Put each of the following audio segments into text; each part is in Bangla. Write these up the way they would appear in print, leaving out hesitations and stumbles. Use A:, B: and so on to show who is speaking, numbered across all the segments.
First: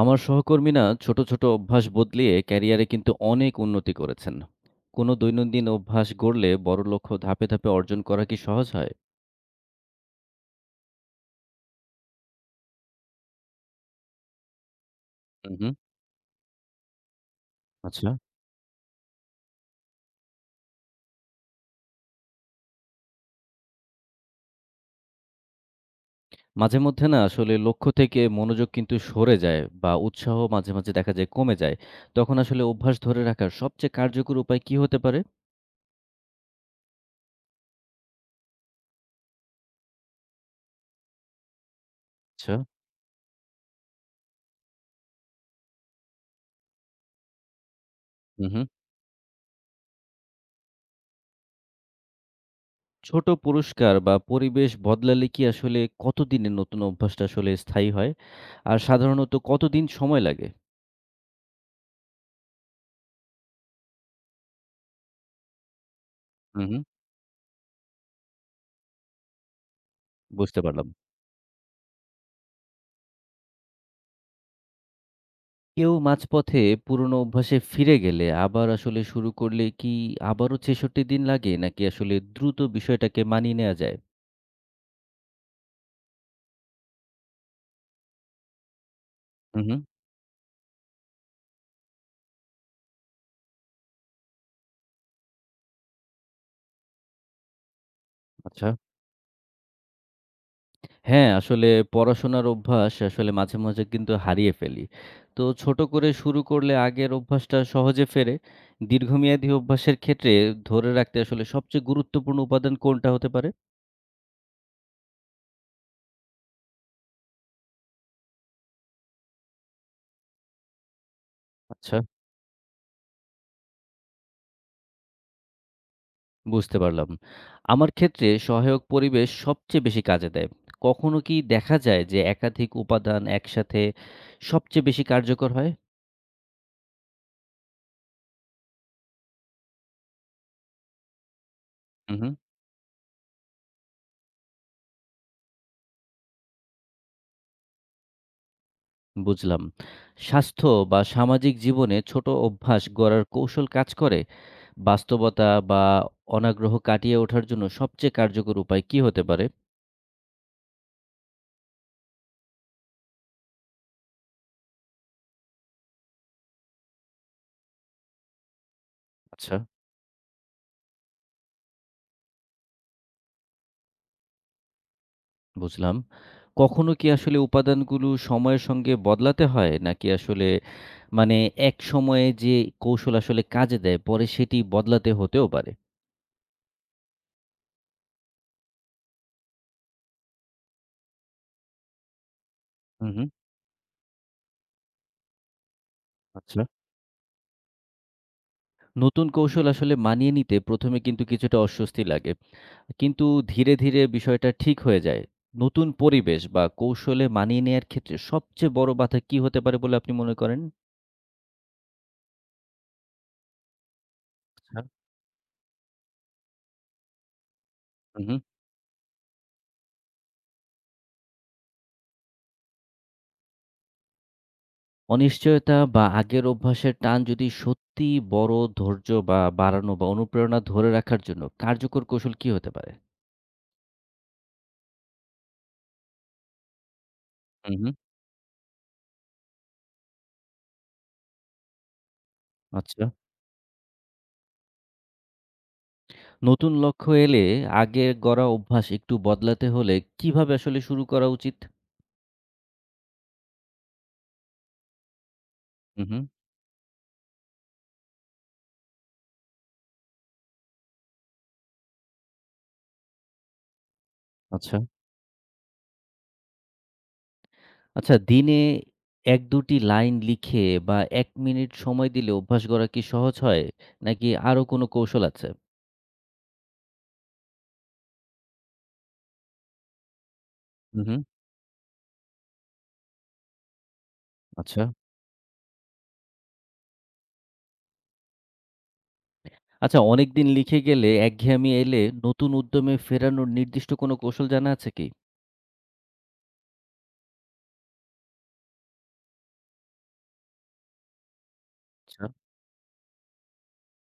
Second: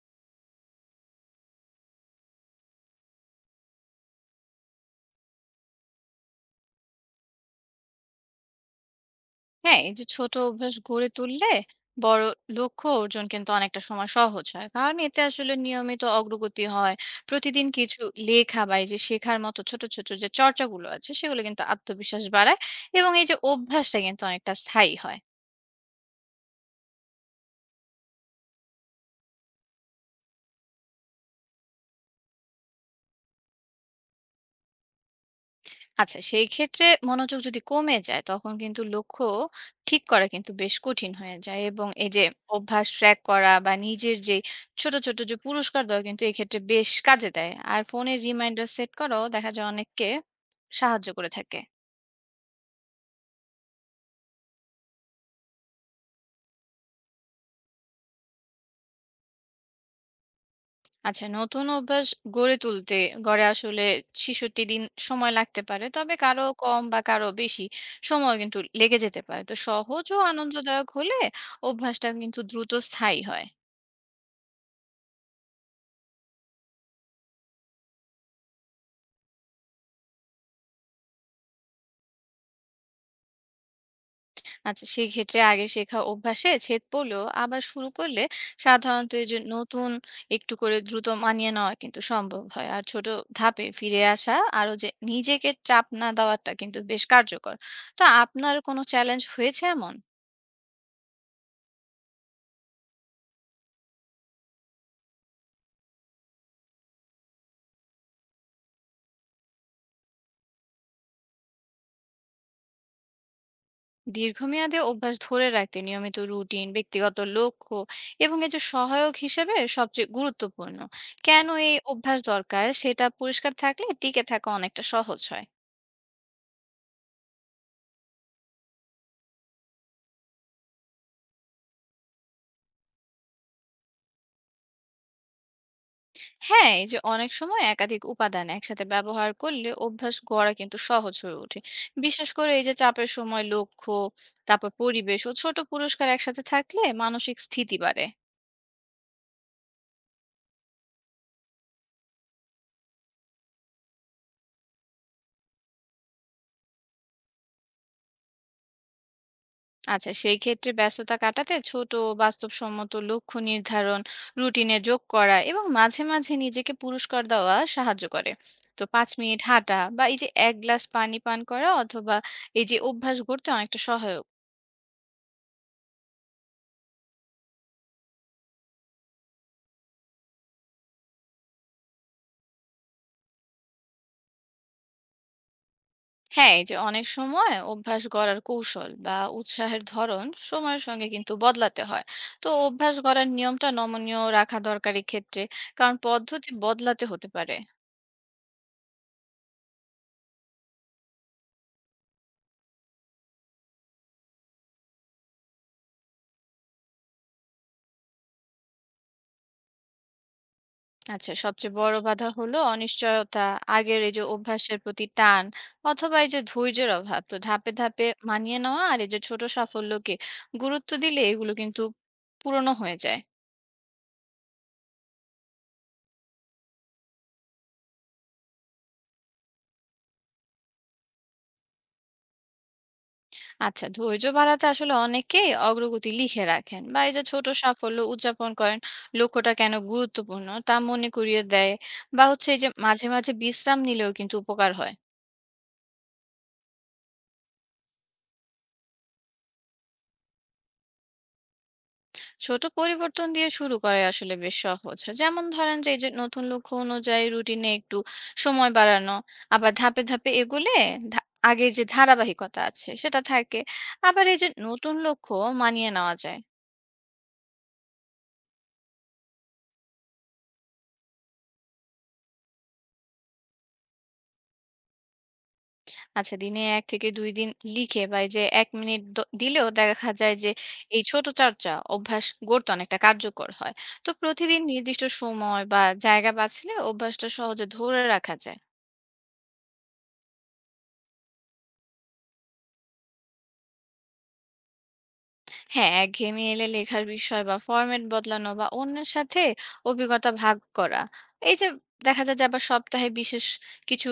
A: আমার সহকর্মীরা ছোট ছোট অভ্যাস বদলিয়ে ক্যারিয়ারে কিন্তু অনেক উন্নতি করেছেন। কোনো দৈনন্দিন অভ্যাস গড়লে বড় লক্ষ্য ধাপে ধাপে অর্জন করা কি সহজ হয়?
B: হ্যাঁ, এই যে ছোট অভ্যাস গড়ে তুললে বড় লক্ষ্য অর্জন কিন্তু অনেকটা সময় সহজ হয়। কারণ এতে আসলে
A: হুম।
B: নিয়মিত অগ্রগতি হয়। প্রতিদিন কিছু
A: আচ্ছা।
B: লেখা বা এই যে শেখার মতো ছোট, ছোট যে চর্চাগুলো আছে সেগুলো কিন্তু আত্মবিশ্বাস বাড়ায় এবং এই যে অভ্যাসটা কিন্তু অনেকটা স্থায়ী হয়।
A: মাঝে মধ্যে না আসলে লক্ষ্য থেকে মনোযোগ কিন্তু সরে যায় বা উৎসাহ মাঝে মাঝে দেখা যায় কমে যায়। তখন আসলে অভ্যাস ধরে রাখার সবচেয়ে কার্যকর উপায় কি হতে পারে?
B: আচ্ছা সেই ক্ষেত্রে মনোযোগ যদি কমে যায় তখন কিন্তু লক্ষ্য ঠিক করা কিন্তু বেশ কঠিন হয়ে যায় এবং এই যে
A: আচ্ছা।
B: অভ্যাস ট্র্যাক করা বা নিজের যে ছোট ছোট যে পুরস্কার দেওয়া কিন্তু এক্ষেত্রে বেশ কাজে দেয় আর ফোনের
A: হুম।
B: রিমাইন্ডার সেট করাও দেখা যায় অনেককে সাহায্য করে থাকে।
A: ছোট পুরস্কার বা পরিবেশ বদলালে কি আসলে কতদিনে নতুন অভ্যাসটা আসলে স্থায়ী হয়? আর সাধারণত কতদিন সময় লাগে?
B: আচ্ছা, নতুন অভ্যাস গড়ে তুলতে গড়ে আসলে ৬৬ দিন সময় লাগতে পারে, তবে কারো কম
A: হুম।
B: বা কারো বেশি সময় কিন্তু লেগে যেতে পারে। তো সহজ ও
A: বুঝতে
B: আনন্দদায়ক
A: পারলাম।
B: হলে অভ্যাসটা কিন্তু দ্রুত স্থায়ী হয়।
A: কেউ মাঝপথে পুরনো অভ্যাসে ফিরে গেলে আবার আসলে শুরু করলে কি আবারও ৬৬ দিন লাগে? নাকি আসলে দ্রুত বিষয়টাকে মানিয়ে নেয়া যায়?
B: আচ্ছা, সেক্ষেত্রে আগে শেখা অভ্যাসে ছেদ পড়লেও আবার শুরু করলে সাধারণত এই যে
A: হুম, হুম।
B: নতুন একটু করে দ্রুত মানিয়ে নেওয়া কিন্তু সম্ভব হয়। আর ছোট ধাপে ফিরে আসা আরো যে নিজেকে চাপ না দেওয়াটা কিন্তু বেশ কার্যকর। তো আপনার
A: আচ্ছা।
B: কোনো চ্যালেঞ্জ হয়েছে এমন?
A: হ্যাঁ, আসলে পড়াশোনার অভ্যাস আসলে মাঝে, মাঝে কিন্তু হারিয়ে ফেলি। তো ছোট করে শুরু করলে আগের অভ্যাসটা সহজে ফেরে। দীর্ঘমেয়াদী অভ্যাসের ক্ষেত্রে ধরে রাখতে আসলে সবচেয়ে গুরুত্বপূর্ণ উপাদান কোনটা হতে পারে?
B: দীর্ঘমেয়াদে অভ্যাস ধরে রাখতে নিয়মিত রুটিন, ব্যক্তিগত লক্ষ্য এবং এই যে সহায়ক হিসেবে সবচেয়ে গুরুত্বপূর্ণ কেন এই
A: আচ্ছা।
B: অভ্যাস দরকার সেটা পরিষ্কার থাকলে টিকে থাকা অনেকটা সহজ হয়।
A: বুঝতে পারলাম। আমার ক্ষেত্রে সহায়ক পরিবেশ সবচেয়ে বেশি কাজে দেয়। কখনো কি দেখা যায় যে একাধিক উপাদান একসাথে সবচেয়ে বেশি কার্যকর হয়?
B: হ্যাঁ, এই যে অনেক সময় একাধিক উপাদান একসাথে ব্যবহার করলে অভ্যাস গড়া কিন্তু সহজ হয়ে ওঠে।
A: হু, হু,
B: বিশেষ করে এই যে চাপের সময় লক্ষ্য, তারপর পরিবেশ ও ছোট পুরস্কার একসাথে থাকলে মানসিক স্থিতি বাড়ে।
A: বুঝলাম। স্বাস্থ্য বা সামাজিক জীবনে ছোট অভ্যাস গড়ার কৌশল কাজ করে? বাস্তবতা বা অনাগ্রহ কাটিয়ে ওঠার জন্য সবচেয়ে কার্যকর উপায় কী হতে পারে?
B: আচ্ছা, সেই ক্ষেত্রে ব্যস্ততা কাটাতে ছোট বাস্তবসম্মত লক্ষ্য নির্ধারণ, রুটিনে যোগ করা এবং মাঝে মাঝে নিজেকে পুরস্কার দেওয়া সাহায্য করে। তো ৫ মিনিট
A: আচ্ছা।
B: হাঁটা বা এই যে এক গ্লাস পানি পান করা অথবা এই যে অভ্যাস গড়তে অনেকটা সহায়ক।
A: বুঝলাম। কখনো কি আসলে উপাদানগুলো সময়ের সঙ্গে বদলাতে হয়? নাকি আসলে মানে একসময়ে যে কৌশল আসলে কাজে দেয়, পরে সেটি বদলাতে হতেও পারে?
B: হ্যাঁ, এই যে অনেক সময় অভ্যাস গড়ার কৌশল বা উৎসাহের ধরন সময়ের সঙ্গে কিন্তু বদলাতে হয়। তো অভ্যাস
A: হু, হু।
B: গড়ার নিয়মটা নমনীয় রাখা দরকার ক্ষেত্রে, কারণ পদ্ধতি
A: আচ্ছা।
B: বদলাতে হতে পারে।
A: নতুন কৌশল আসলে মানিয়ে নিতে ১ম এ কিন্তু কিছুটা অস্বস্তি লাগে। কিন্তু ধীরে, ধীরে বিষয়টা ঠিক হয়ে যায়। নতুন পরিবেশ বা কৌশলে মানিয়ে নেয়ার ক্ষেত্রে সবচেয়ে বড় বাধা কি হতে পারে বলে আপনি মনে করেন?
B: আচ্ছা, সবচেয়ে বড় বাধা হলো অনিশ্চয়তা, আগের এই যে অভ্যাসের
A: আচ্ছা।
B: প্রতি টান অথবা এই যে ধৈর্যের অভাব। তো ধাপে ধাপে
A: হু, হু।
B: মানিয়ে নেওয়া আর এই যে ছোট সাফল্যকে গুরুত্ব দিলে এগুলো কিন্তু পূরণও হয়ে যায়।
A: অনিশ্চয়তা বা আগের অভ্যাসের টান যদি সত্যিই বড়, ধৈর্য বা বাড়ানো বা অনুপ্রেরণা ধরে রাখার জন্য কার্যকর কৌশল কি হতে পারে?
B: আচ্ছা, ধৈর্য বাড়াতে আসলে অনেকেই অগ্রগতি লিখে রাখেন বা এই যে ছোট
A: হুম, হুম।
B: সাফল্য উদযাপন করেন, লক্ষ্যটা কেন গুরুত্বপূর্ণ তা মনে করিয়ে দেয় বা হচ্ছে এই যে
A: আচ্ছা।
B: মাঝে মাঝে বিশ্রাম নিলেও কিন্তু উপকার হয়।
A: নতুন লক্ষ্য এলে আগের গড়া অভ্যাস একটু বদলাতে হলে কিভাবে আসলে শুরু করা উচিত?
B: ছোট পরিবর্তন দিয়ে শুরু করে আসলে বেশ সহজ। যেমন ধরেন যে এই
A: হুম,
B: যে
A: হুম।
B: নতুন লক্ষ্য অনুযায়ী রুটিনে একটু সময় বাড়ানো, আবার ধাপে ধাপে এগোলে ধা- আগের যে ধারাবাহিকতা আছে সেটা থাকে, আবার এই যে
A: আচ্ছা।
B: নতুন লক্ষ্য মানিয়ে নেওয়া যায়।
A: আচ্ছা দিনে ১-২ টি লাইন লিখে বা ১ মিনিট সময় দিলে অভ্যাস গড়া কি সহজ হয়? নাকি আরো কোনো কৌশল আছে?
B: আচ্ছা, দিনে ১ থেকে ২ দিন লিখে বা এই যে ১ মিনিট দিলেও দেখা যায় যে
A: হুম,
B: এই
A: হুম।
B: ছোট চর্চা অভ্যাস গড়তে অনেকটা কার্যকর হয়। তো প্রতিদিন
A: আচ্ছা।
B: নির্দিষ্ট সময় বা জায়গা বাছলে অভ্যাসটা সহজে ধরে রাখা যায়।
A: আচ্ছা, অনেকদিন লিখে গেলে একঘেয়েমি এলে নতুন উদ্যমে ফেরানোর নির্দিষ্ট কোনো কৌশল জানা আছে কি?
B: হ্যাঁ, একঘেয়েমি এলে লেখার বিষয় বা ফরম্যাট বদলানো বা অন্যের সাথে অভিজ্ঞতা ভাগ করা, এই যে দেখা
A: আচ্ছা।
B: যায় যে আবার সপ্তাহে বিশেষ কিছু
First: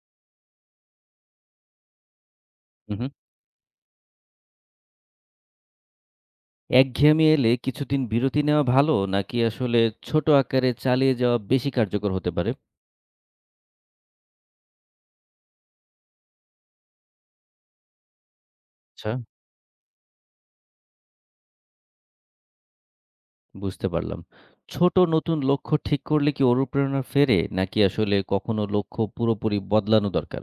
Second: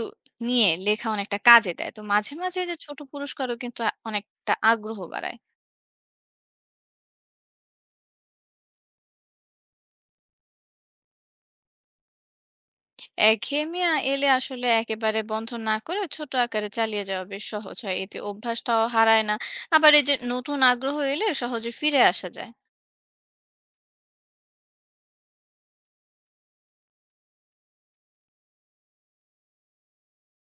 B: নিয়ে লেখা অনেকটা কাজে দেয়। তো মাঝে, মাঝে এই যে
A: হু,
B: ছোট
A: হু।
B: পুরস্কারও কিন্তু অনেকটা আগ্রহ বাড়ায়।
A: একঘেয়েমি এলে কিছুদিন বিরতি নেওয়া ভালো নাকি আসলে ছোট আকারে চালিয়ে যাওয়া বেশি কার্যকর হতে পারে?
B: একঘেয়েমি এলে আসলে একেবারে বন্ধ না করে ছোট আকারে চালিয়ে যাওয়া বেশ সহজ হয়। এতে অভ্যাসটাও
A: আচ্ছা।
B: হারায় না। আবার এই যে নতুন আগ্রহ এলে সহজে ফিরে আসা যায়।
A: বুঝতে পারলাম। ছোট নতুন লক্ষ্য ঠিক করলে কি অনুপ্রেরণা ফেরে নাকি আসলে কখনো লক্ষ্য পুরোপুরি বদলানো দরকার?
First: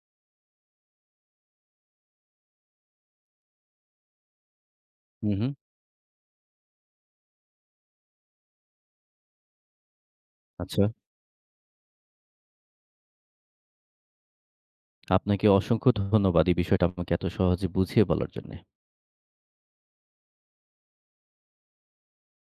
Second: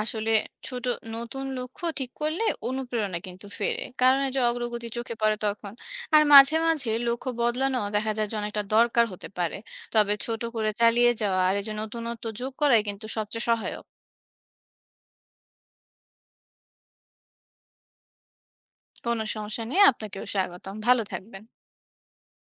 B: আসলে ছোট নতুন লক্ষ্য ঠিক করলে অনুপ্রেরণা কিন্তু ফেরে, কারণ এই যে অগ্রগতি চোখে
A: হু,
B: পড়ে
A: হু।
B: তখন। আর মাঝে, মাঝে লক্ষ্য বদলানো দেখা যায় যে অনেকটা দরকার হতে পারে। তবে ছোট করে
A: আচ্ছা।
B: চালিয়ে যাওয়া আর এই যে নতুনত্ব যোগ করাই কিন্তু সবচেয়ে সহায়ক।
A: আপনাকে অসংখ্য ধন্যবাদ এই বিষয়টা আমাকে এত সহজে বুঝিয়ে বলার জন্যে।
B: কোনো সমস্যা নেই। আপনাকেও স্বাগতম। ভালো থাকবেন।